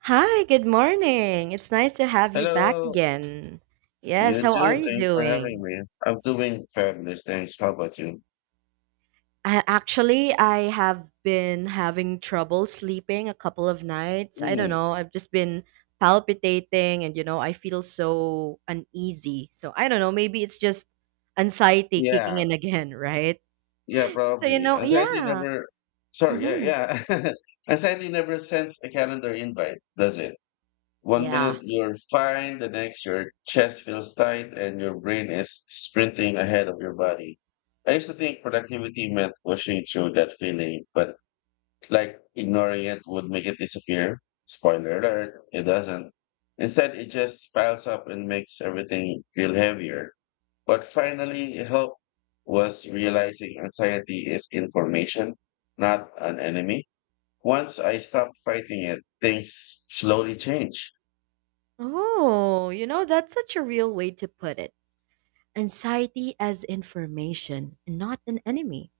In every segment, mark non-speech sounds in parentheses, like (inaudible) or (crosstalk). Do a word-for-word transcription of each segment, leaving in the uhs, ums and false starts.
Hi, good morning. It's nice to have you back Hello, again. Yes, you how are too. you Thanks for having doing? me. I'm doing fabulous. Thanks. How about you? I, actually, I have been having trouble sleeping a couple of nights. I don't Hmm. know. I've just been palpitating and, you know, I feel so uneasy. So I don't know. Maybe it's just anxiety yeah, kicking in again, (laughs) right? yeah, So, you probably. know, Anxiety yeah. never, sorry, Mm-hmm. yeah, yeah. (laughs) Anxiety never sends a calendar invite, does it? One Yeah. minute you're fine, the next your chest feels tight and your brain is sprinting ahead of your body. I used to think productivity meant pushing through that feeling, but Like ignoring it would make it disappear. Spoiler alert, it doesn't. Instead, it just piles up and makes everything feel heavier. What finally helped was realizing anxiety is information, not an enemy. Once I stopped fighting it, things slowly changed. Oh, you know, that's such a real way to put it. Anxiety as information, not an enemy.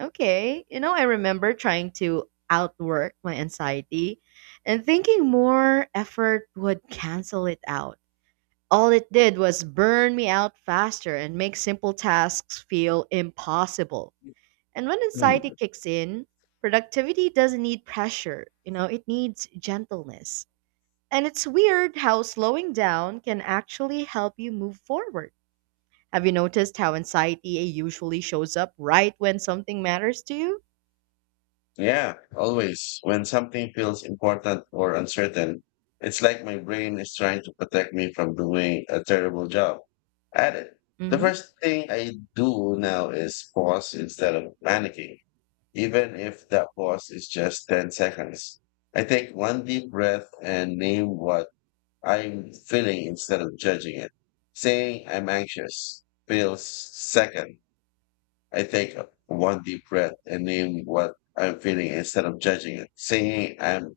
Okay. You know, I remember trying to outwork my anxiety and thinking more effort would cancel it out. All it did was burn me out faster and make simple tasks feel impossible. And when Hmm. anxiety kicks in, productivity doesn't need pressure, you know, it needs gentleness. And it's weird how slowing down can actually help you move forward. Have you noticed how anxiety usually shows up right when something matters to you? Yeah, always. When something feels important or uncertain, it's like my brain is trying to protect me from doing a terrible job at it. The first thing I do now is pause instead of panicking, even if that pause is just ten seconds. I take one deep breath and name what I'm feeling instead of judging it. Saying I'm anxious feels second I take one deep breath and name what I'm feeling instead of judging it. Saying I'm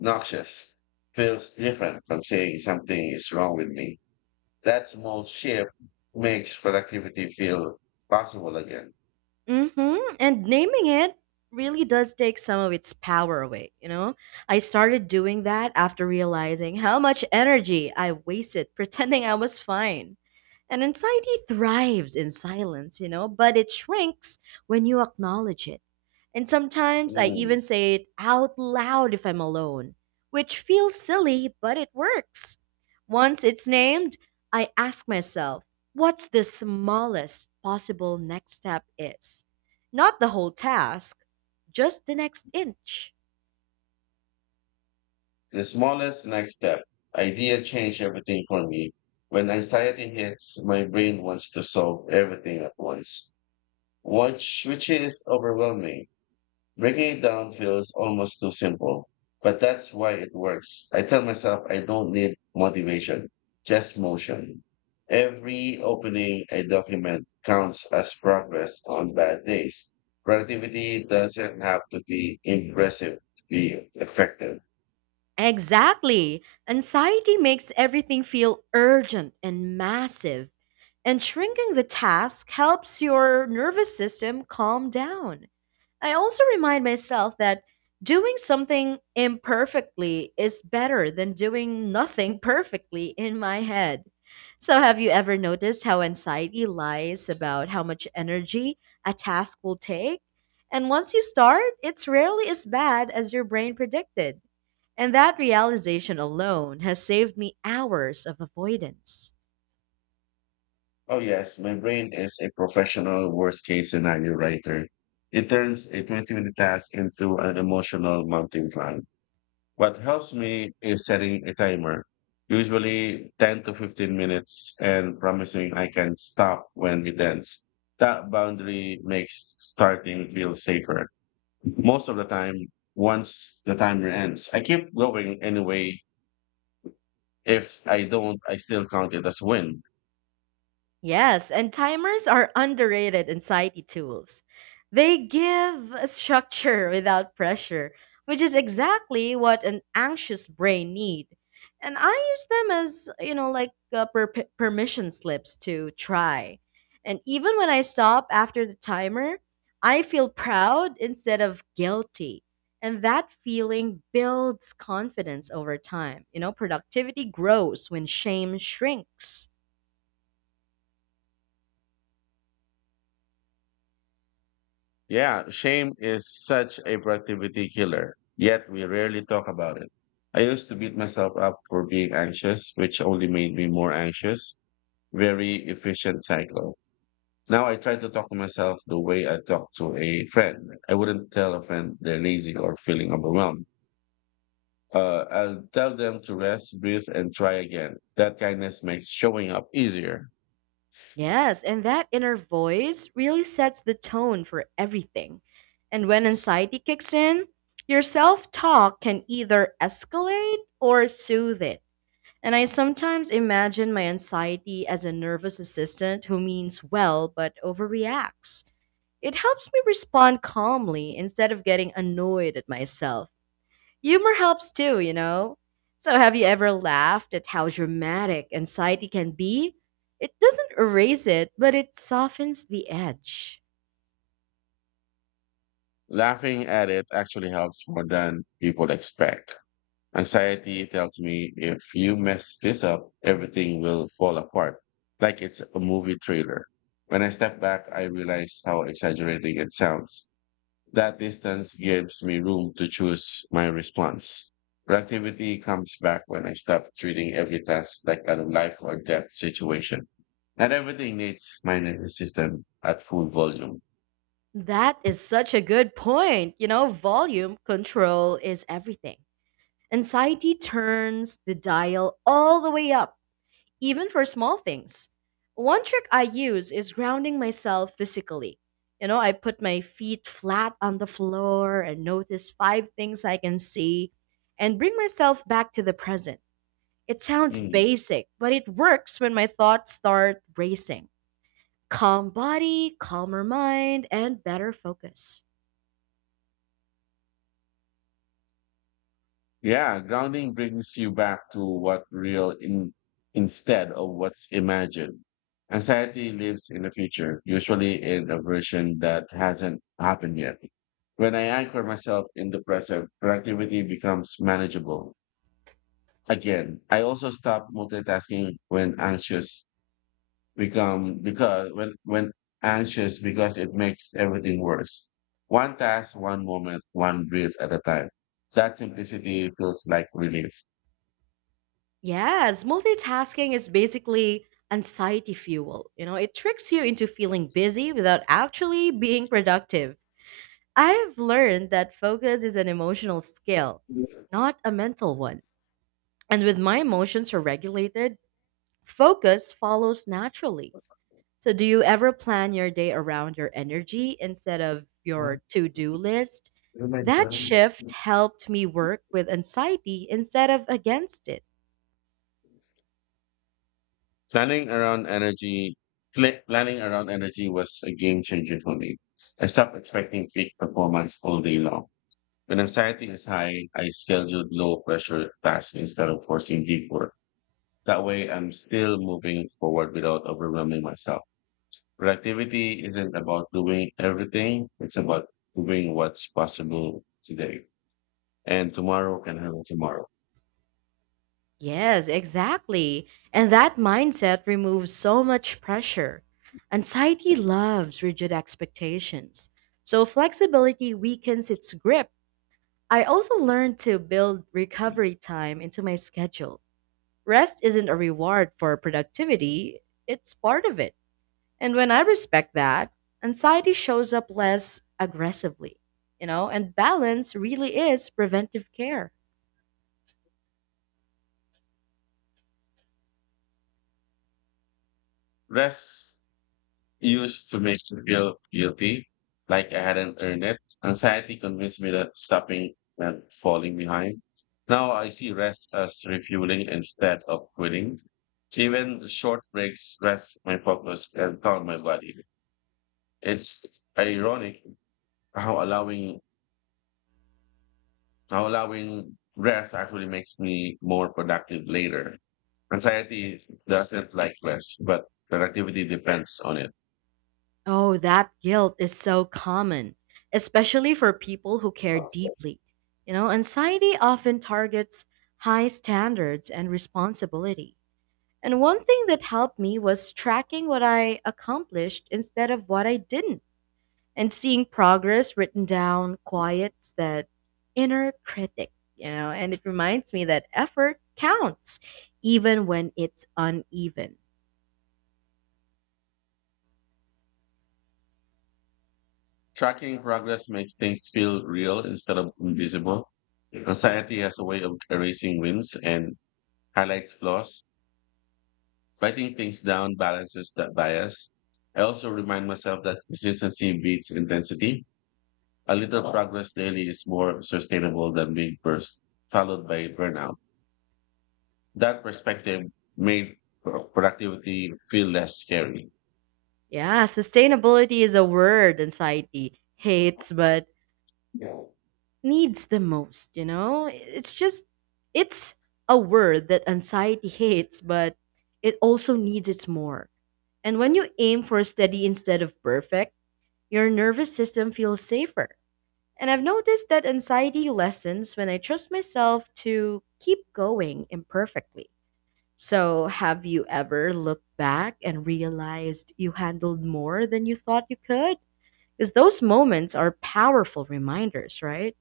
noxious feels different from saying something is wrong with me. That small shift makes productivity feel possible again. Mm-hmm. And naming it really does take some of its power away, you know? I started doing that after realizing how much energy I wasted pretending I was fine. And anxiety thrives in silence, you know, but it shrinks when you acknowledge it. And sometimes I Mm. even say it out loud if I'm alone, which feels silly, but it works. Once it's named, I ask myself, what's the smallest possible next step is? Not the whole task, just the next inch. The smallest next step idea changed everything for me. When anxiety hits, my brain wants to solve everything at once, which, which is overwhelming. Breaking it down feels almost too simple, but that's why it works. I tell myself I don't need motivation, just motion. Every opening I document counts as progress on bad days. Productivity doesn't have to be impressive to be effective. Exactly. Anxiety makes everything feel urgent and massive, and shrinking the task helps your nervous system calm down. I also remind myself that doing something imperfectly is better than doing nothing (laughs) perfectly in my head. So, have you ever noticed how anxiety lies about how much energy a task will take? And once you start, it's rarely as bad as your brain predicted. And that realization alone has saved me hours of avoidance. Oh, yes, my brain is a professional worst case scenario writer. It turns a twenty minute task into an emotional mountain climb. What helps me is setting a timer, usually ten to fifteen minutes, and promising I can stop when it ends. That boundary makes starting feel safer. Most of the time, once the timer ends, I keep going anyway. If I don't, I still count it as win. Yes, and timers are underrated anxiety tools. They give a structure (laughs) without pressure, which is exactly what an anxious brain need. And I use them as, you know, like uh, per- per- permission slips to try. And even when I stop after the timer, I feel proud instead of guilty. And that feeling builds confidence over time. You know, productivity grows when shame shrinks. Yeah, shame is such a productivity killer, yet we rarely talk about it. I used to beat myself up for being anxious, which only made me more anxious. Very efficient cycle. Now I try to talk to myself the way I talk to a friend. I wouldn't tell a friend they're lazy or feeling overwhelmed. Uh, I'll tell them to rest, breathe, and try again. That kindness makes showing up easier. Yes, and that inner voice really sets the tone for everything. And when anxiety kicks in, your self talk can either escalate or soothe it. And I sometimes imagine my anxiety as a nervous assistant who means well but overreacts. It helps me respond calmly instead of getting annoyed at myself. Humor helps too, you know? So, have you ever laughed at how dramatic anxiety can be? It doesn't erase it, but it softens the edge. Laughing at it actually helps more than people expect. Anxiety tells me if you mess this up, everything will fall apart, like it's a movie trailer. When I step back, I realize how exaggerating it sounds. That distance gives me room to choose my response. Productivity comes back when I stop treating every task like a life or death situation. Not everything needs my nervous system at full volume. That is such a good point. You know, volume control is everything. Anxiety turns the dial all the way up even for small things. One trick I use is grounding myself physically. You know, I put my feet flat on the floor and notice five things I can see and bring myself back to the present. It sounds Mm. basic, but it works when my thoughts start racing. Calm body, calmer mind, and better focus. Yeah, grounding brings you back to what real in, instead of what's imagined. Anxiety lives in the future, usually in a version that hasn't happened yet. When I anchor myself in the present, productivity becomes manageable again. I also stop multitasking when anxious become because when when anxious because it makes everything worse. One task, one moment, one breath at a time. That simplicity feels like relief. Yes, multitasking is basically anxiety fuel. You know, it tricks you into feeling busy without actually being productive. I've learned that focus is an emotional skill, not a mental one. And with my emotions are regulated, focus follows naturally. So, do you ever plan your day around your energy instead of your to do list? That shift helped me work with anxiety instead of against it. Planning around energy, pla- planning around energy was a game changer for me. I stopped expecting peak performance all day long. When anxiety is high, I scheduled low pressure tasks instead of forcing deep work. That way, I'm still moving forward without overwhelming myself. Productivity isn't about doing everything, it's about doing what's possible today. And tomorrow can happen tomorrow. Yes, exactly. And that mindset removes so much pressure. Anxiety loves rigid expectations, so flexibility weakens its grip. I also learned to build recovery time into my schedule. Rest isn't a reward for productivity, it's part of it. And when I respect that, anxiety shows up less aggressively, you know, and balance really is preventive care. Rest used to make me feel guilty, like I hadn't earned it. Anxiety convinced me that stopping and falling behind. Now I see rest as refueling instead of quitting. Even short breaks rest my focus and calm my body. It's ironic how allowing how allowing rest actually makes me more productive later. Anxiety doesn't like rest, but productivity depends on it. Oh, that guilt is so common, especially for people who care deeply. You know, anxiety often targets high standards and responsibility. And one thing that helped me was tracking what I accomplished instead of what I didn't, and seeing progress written down quiets that inner critic, you know, and it reminds me that effort counts even when it's uneven. Tracking progress makes things feel real instead of invisible. Anxiety has a way of erasing wins and highlights flaws. Writing things down balances that bias. I also remind myself that consistency beats intensity. A little progress daily is more sustainable than big bursts followed by burnout. That perspective made pro- productivity feel less scary. Yeah, sustainability is a word and society hates but needs the most, you know? It's just it's a word that anxiety hates, but it also needs it more. And when you aim for steady instead of perfect, your nervous system feels safer. And I've noticed that anxiety lessens when I trust myself to keep going imperfectly. So, have you ever looked back and realized you handled more than you thought you could? Because those moments are powerful reminders, right?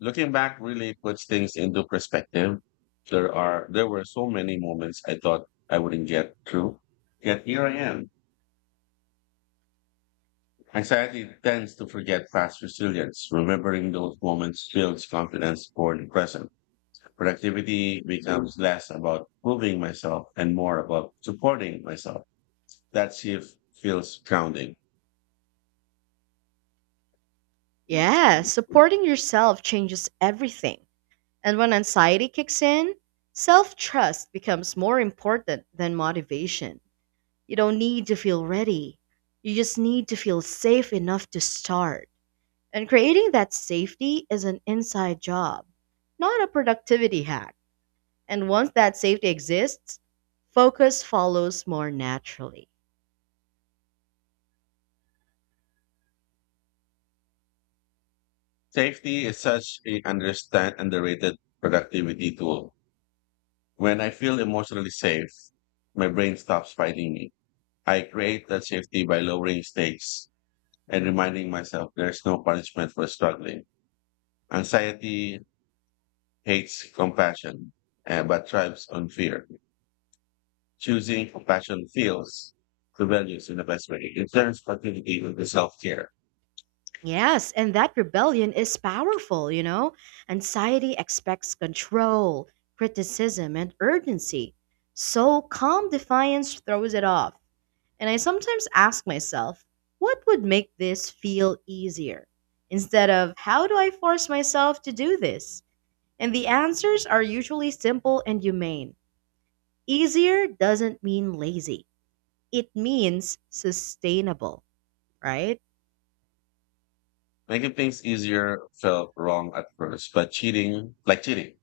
Looking back really puts things into perspective. There are there were so many moments I thought I wouldn't get through. Yet here I am. Anxiety tends to forget past resilience. Remembering those moments builds confidence for the present. Productivity becomes less about proving myself and more about supporting myself. That shift feels grounding. Yeah, supporting yourself changes everything. And when anxiety kicks in, self trust becomes more important than motivation. You don't need to feel ready, you just need to feel safe enough to start. And creating that safety is an inside job, not a productivity hack. And once that safety exists, focus follows more naturally. Safety is such a understand underrated productivity tool. When I feel emotionally safe, my brain stops fighting me. I create that safety by lowering stakes and reminding myself there's no punishment for struggling. Anxiety hates compassion, eh, but thrives on fear. Choosing compassion feels the values in the best way. It turns productivity into self-care. Yes, and that rebellion is powerful, you know? Anxiety expects control, criticism, and urgency. So calm defiance throws it off. And I sometimes ask myself, what would make this feel easier? Instead of, how do I force myself to do this? And the answers are usually simple and humane. Easier doesn't mean lazy, it means sustainable, right? Making things easier felt wrong at first, but cheating, like cheating,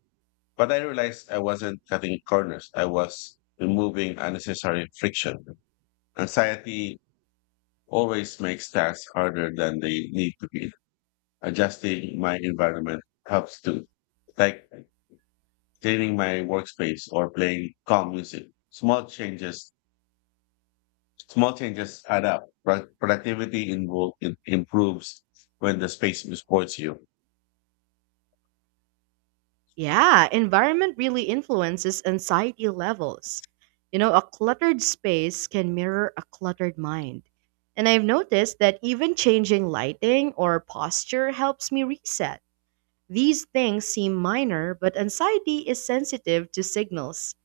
But I realized I wasn't cutting corners. I was removing unnecessary friction. Anxiety always makes tasks harder than they need to be. Adjusting my environment helps too, like cleaning my workspace or playing calm music. Small changes, small changes add up. Pro- Productivity invo- im- improves when the space supports you. Yeah, environment really influences anxiety levels. You know, a cluttered space can mirror a cluttered mind. And I've noticed that even changing lighting or posture helps me reset. These things seem minor, but anxiety is sensitive to signals.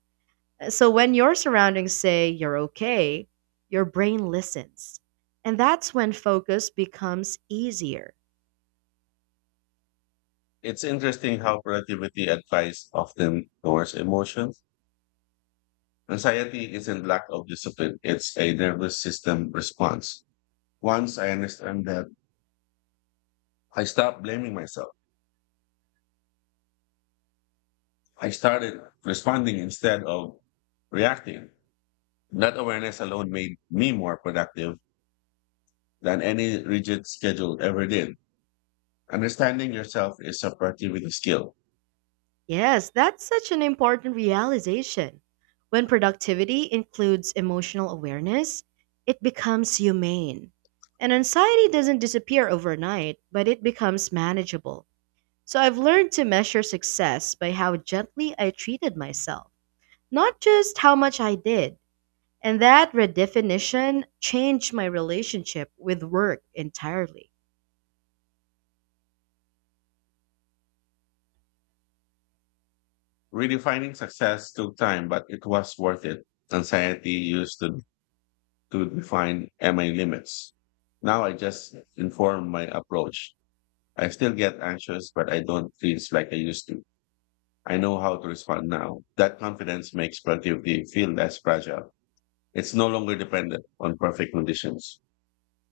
Uh, So when your surroundings say you're okay, your brain listens. And that's when focus becomes easier. It's interesting how productivity advice often ignores emotion. Anxiety isn't lack of discipline, it's a nervous system response. Once I understand that, I stopped blaming myself. I started responding instead of reacting. That awareness alone made me more productive than any rigid schedule ever did. Understanding yourself is a productivity skill. Yes, that's such an important realization. When productivity includes emotional awareness, it becomes humane. And anxiety doesn't disappear overnight, but it becomes manageable. So I've learned to measure success by how gently I treated myself, not just how much I did. And that redefinition changed my relationship with work entirely. Redefining success took time, but it was worth it. Anxiety used to, to define uh, my limits. Now I just inform my approach. I still get anxious, but I don't feel like I used to. I know how to respond now. That confidence makes productivity feel less fragile. It's no longer dependent on perfect conditions.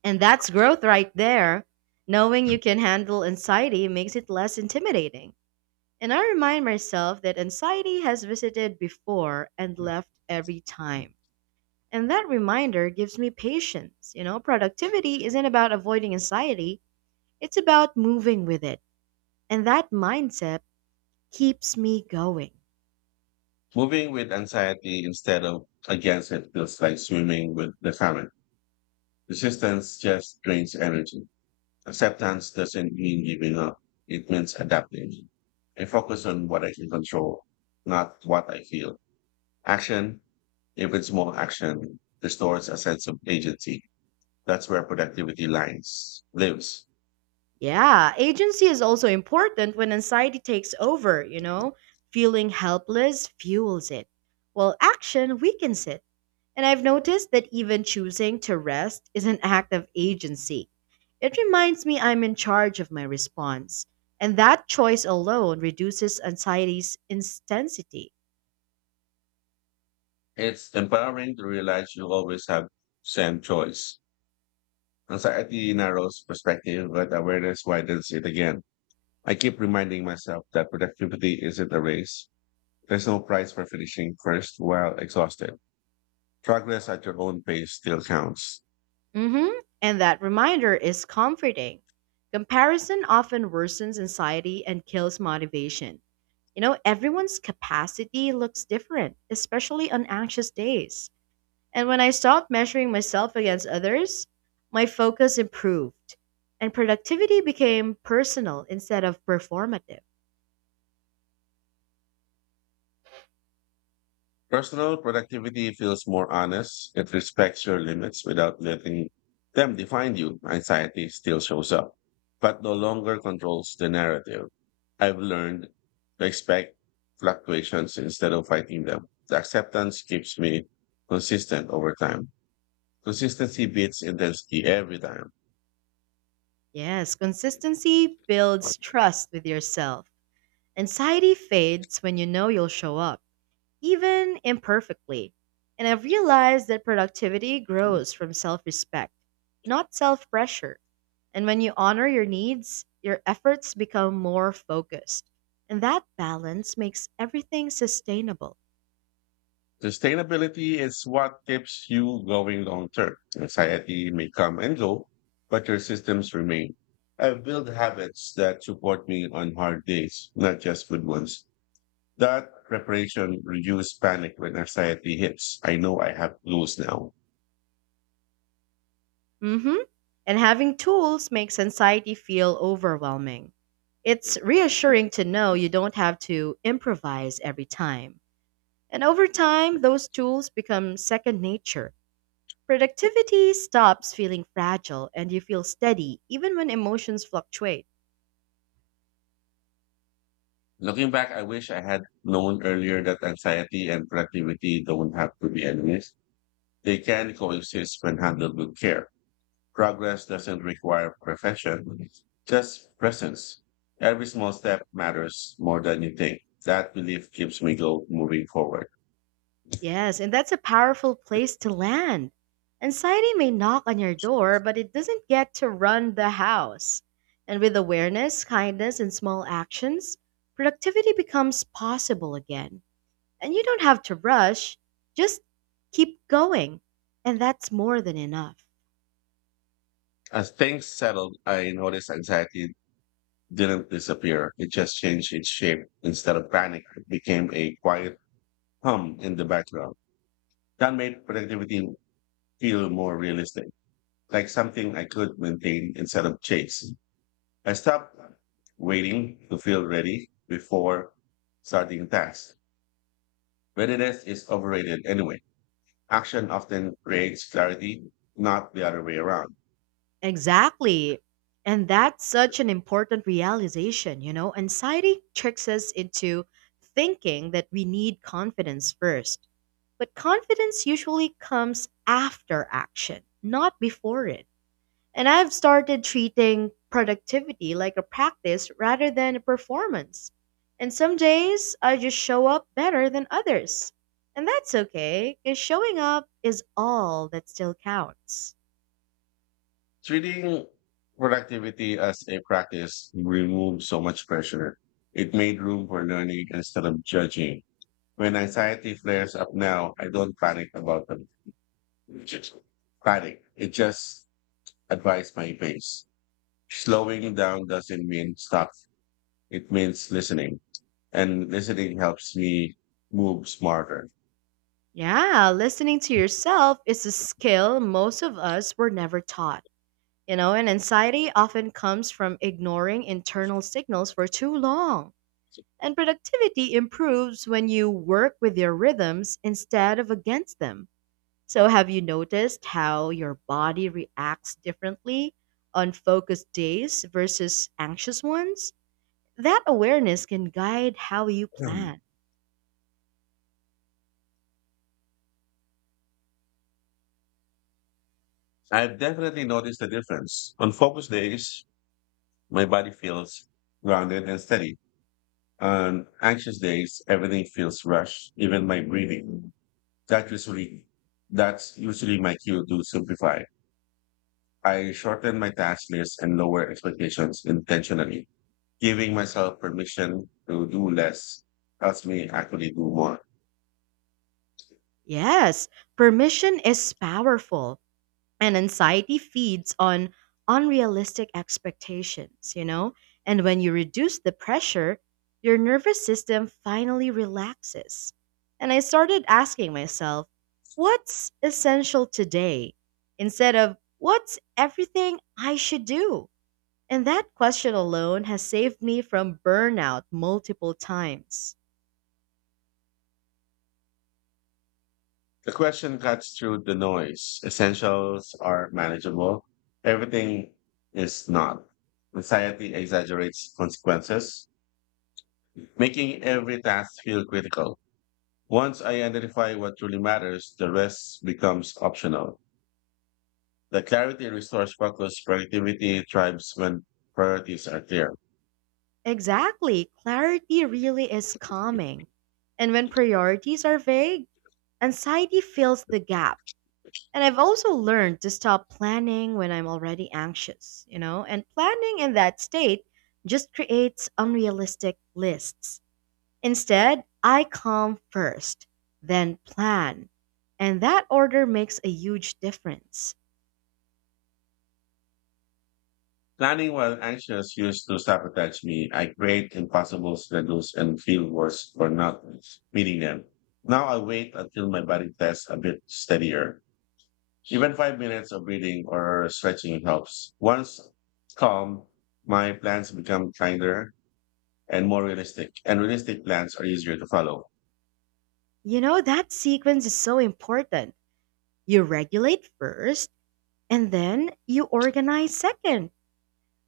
And that's growth right there. Knowing you can handle anxiety makes it less intimidating. And I remind myself that anxiety has visited before and Sure. left every time. And that reminder gives me patience. You know, productivity isn't about avoiding anxiety, it's about moving with it. And that mindset keeps me going. Moving with anxiety instead of against it feels like swimming with the current. Resistance just drains energy. Acceptance doesn't mean giving up. It means adapting. I focus on what I can control, not what I feel. Action, if it's more action, restores a sense of agency. That's where productivity lines lives. Yeah, agency is also important when anxiety takes over, you know, feeling helpless fuels it. While action weakens it. And I've noticed that even choosing to rest is an act of agency. It reminds me I'm in charge of my response, and that choice alone reduces anxiety's intensity. It's empowering to realize you always have same choice. Anxiety narrows perspective, but awareness widens it again. I keep reminding myself that productivity isn't a race. There's no prize for finishing first while exhausted. Progress at your own pace still counts. Hmm. And that reminder is comforting. Comparison often worsens anxiety and kills motivation. You know, everyone's capacity looks different, especially on anxious days. And when I stopped measuring myself against others, my focus improved and productivity became personal instead of performative. Personal productivity feels more honest. It respects your limits without letting them define you. Anxiety still shows up, but no longer controls the narrative. I've learned to expect fluctuations instead of fighting them. The acceptance keeps me consistent over time. Consistency beats intensity every time. Yes, consistency builds trust with yourself. Anxiety fades when you know you'll show up, even imperfectly. And I've realized that productivity grows from self respect, not self pressure. And when you honor your needs, your efforts become more focused. And that balance makes everything sustainable. Sustainability is what keeps you going long term. Society may come and go, but your systems remain. I've built habits that support me on hard days, not just good ones. That preparation reduces panic when anxiety hits. I know I have goals now. Hmm. And having tools makes anxiety feel overwhelming. It's reassuring to know you don't have to improvise every time. And over time, those tools become second nature. Productivity stops feeling fragile and you feel steady even when emotions fluctuate. Looking back, I wish I had known earlier that anxiety and productivity don't have to be enemies. They can coexist when handled with care. Progress doesn't require perfection, just presence. Every small step matters more than you think. That belief keeps me go moving forward. Yes, and that's a powerful place to land. Anxiety may knock on your door, but it doesn't get to run the house. And with awareness, kindness, and small actions, productivity becomes possible again. And you don't have to rush, just keep going. And that's more than enough. As things settled, I noticed anxiety didn't disappear. It just changed its shape. Instead of panic, it became a quiet hum in the background. That made productivity feel more realistic, like something I could maintain instead of chase. I stopped waiting to feel ready before starting tasks. Readiness is overrated anyway. Action often creates clarity, not the other way around. Exactly. And that's such an important realization, you know. Anxiety tricks us into thinking that we need confidence first. But confidence usually comes after action, not before it. And I've started treating productivity like a practice rather than a performance. And some days I just show up better than others. And that's okay, because showing up is all that still counts. Treating productivity as a practice removed so much pressure. It made room for learning instead of judging. When anxiety flares up now, I don't panic about them. Just panic. It just advises my pace. Slowing down doesn't mean stop. It means listening, and listening helps me move smarter. Yeah, listening to yourself is a skill most of us were never taught. You know, and anxiety often comes from ignoring internal signals for too long. And productivity improves when you work with your rhythms instead of against them. So, have you noticed how your body reacts differently on focused days versus anxious ones? That awareness can guide how you Um, plan. I've definitely noticed the difference. On focus days, my body feels grounded and steady. On anxious days, everything feels rushed, even my breathing. That usually that's usually my cue to simplify. I shorten my task list and lower expectations intentionally. Giving myself permission to do less helps me actually do more. Yes, permission is powerful and anxiety feeds on unrealistic expectations, you know? And when you reduce the pressure, your nervous system finally relaxes. And I started asking myself, what's essential today? Instead of, what's everything I should do? And that question alone has saved me from burnout multiple times. The question cuts through the noise. Essentials are manageable. Everything is not. Anxiety exaggerates consequences, making every task feel critical. Once I identify what truly matters, the rest becomes optional. The clarity restores focus. Productivity thrives when priorities are clear. Exactly, clarity really is calming. And when priorities are vague, anxiety fills the gap. And I've also learned to stop planning when I'm already anxious, you know? And planning in that state just creates unrealistic lists. Instead, I calm first, then plan. And that order makes a huge difference. Planning while anxious used to sabotage me. I create impossible schedules and feel worse for not meeting them. Now I wait until my body feels a bit steadier. Even five minutes of breathing or stretching helps. Once calm, my plans become kinder and more realistic, and realistic plans are easier to follow. You know, that sequence is so important. You regulate first, and then you organize second.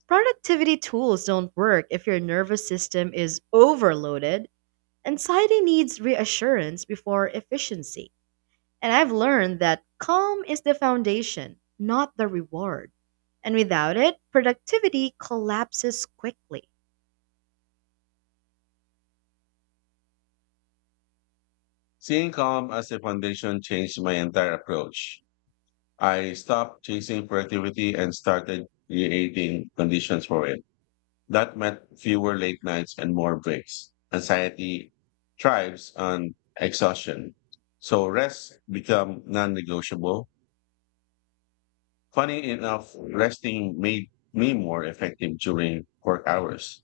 Productivity tools don't work if your nervous system is overloaded. Anxiety needs reassurance before efficiency. And I've learned that calm is the foundation, not the reward. And without it, productivity collapses quickly. Seeing calm as a foundation changed my entire approach. I stopped chasing productivity and started creating conditions for it. That meant fewer late nights and more breaks. Anxiety thrives on exhaustion. So rest become non-negotiable. Funny enough, resting made me more effective during work hours.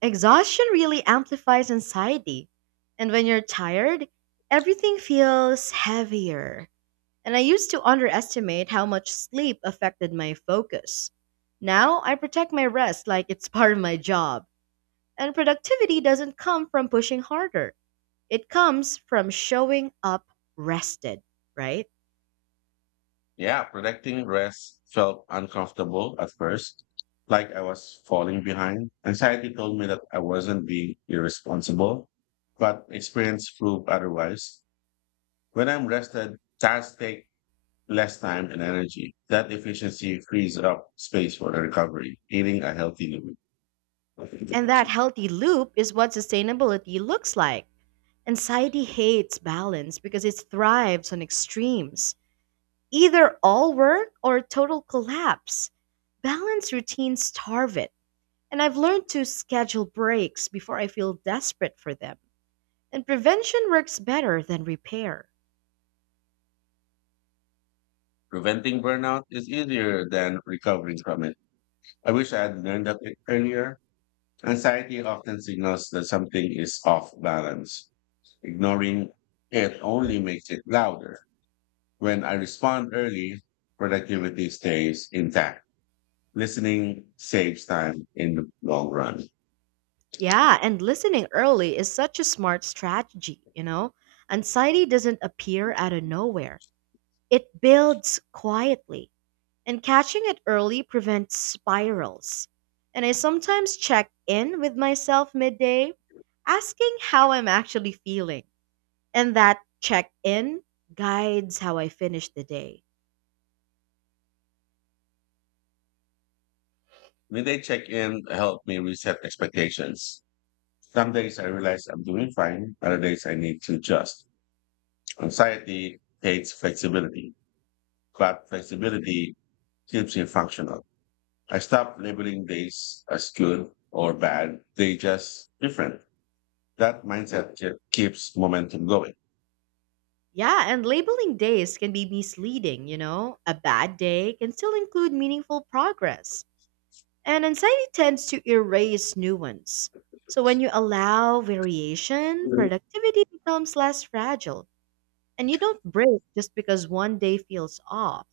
Exhaustion really amplifies anxiety. And when you're tired, everything feels heavier. And I used to underestimate how much sleep affected my focus. Now I protect my rest like it's (laughs) part of my job. And productivity doesn't come from pushing harder. It comes from showing up rested, right? Yeah, protecting rest felt uncomfortable at first, like I was falling behind. Anxiety told me that I wasn't being irresponsible, but experience proved otherwise. When I'm rested, tasks take less time and energy. That efficiency frees up space for the recovery, eating a healthy living. And that healthy loop is what sustainability looks like. Anxiety hates balance because it thrives on extremes either all work or total collapse. Balance routines starve it. And I've learned to schedule breaks before I feel desperate for them. And prevention works better than repair. Preventing burnout is easier than recovering from it. I wish I had learned that earlier. Anxiety often signals that something is off balance. Ignoring it only makes it louder. When I respond early, productivity stays intact. Listening saves time in the long run. Yeah, and listening early is such a smart strategy, you know? Anxiety doesn't appear out of nowhere. It builds quietly, and catching it early prevents spirals. And I sometimes check in with myself midday, asking how I'm actually feeling. And that check in guides how I finish the day. Midday check-in helped me reset expectations. Some days I realize I'm doing fine. Other days I need to adjust. Anxiety hates flexibility, but flexibility keeps you functional. I stopped labeling days as good or bad. They just different. That mindset ke- keeps momentum going. Yeah, and labeling days can be misleading, you know? A bad day can still include meaningful progress. And anxiety tends to erase nuance. So when you allow variation, productivity becomes less fragile. And you don't break just because one day feels off.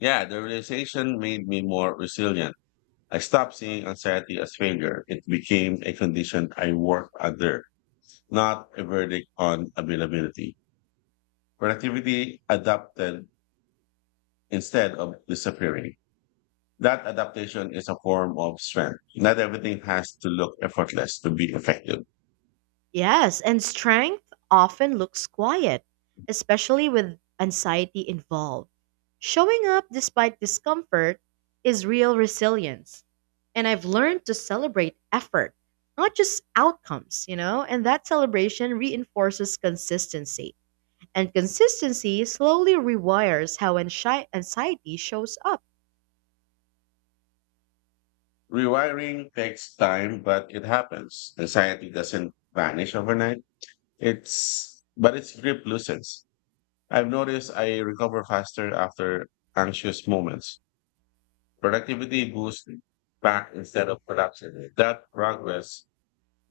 Yeah, the realization made me more resilient. I stopped seeing anxiety as failure. It became a condition I worked under, not a verdict on availability. Productivity adapted instead of disappearing. That adaptation is a form of strength. Not everything has to look effortless to be effective. Yes, and strength often looks quiet, especially with anxiety involved. Showing up despite discomfort is real resilience. And I've learned to celebrate effort, not just outcomes, you know, and that celebration reinforces consistency. And consistency slowly rewires how anxi- anxiety shows up. Rewiring takes time, but it happens. Anxiety doesn't vanish overnight. It's but its grip loosens. I've noticed I recover faster after anxious moments. Productivity boosts back instead of production. That progress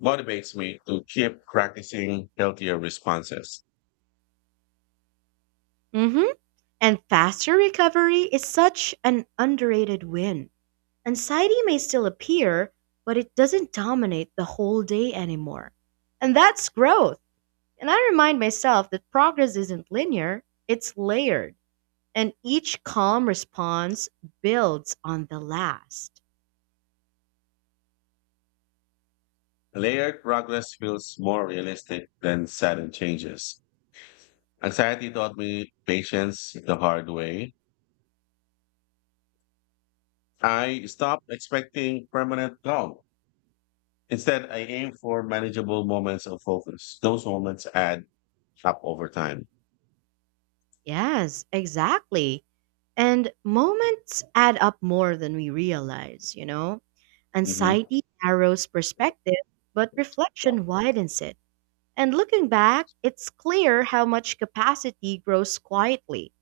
motivates me to keep practicing healthier responses. Hmm. And faster recovery is such an underrated win. Anxiety may still appear, but it doesn't dominate the whole day anymore. And that's growth. And I remind myself that progress isn't linear, it's layered. And each calm response builds on the last. Layered progress feels more realistic than sudden changes. Anxiety taught me patience the hard way. I stopped expecting permanent calm. Instead, I aim for manageable moments of focus. Those moments add up over time. Yes, exactly. And moments add up more than we realize, you know? Mm-hmm. Anxiety narrows perspective, but reflection widens it. And looking back, it's clear how much capacity grows quietly.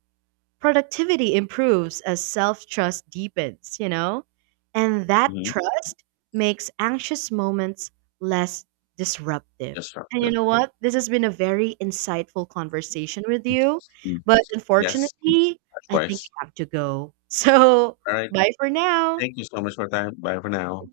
Productivity improves as self trust deepens, you know? And that Mm-hmm. trust makes anxious moments less disruptive. Yes, sir. And you Yep. know what? This has been a very insightful conversation with you. Mm. But Yes, unfortunately, I think likewise. I have to go. (laughs) So, All right. bye for now. Thank you so much for your time. Bye for now.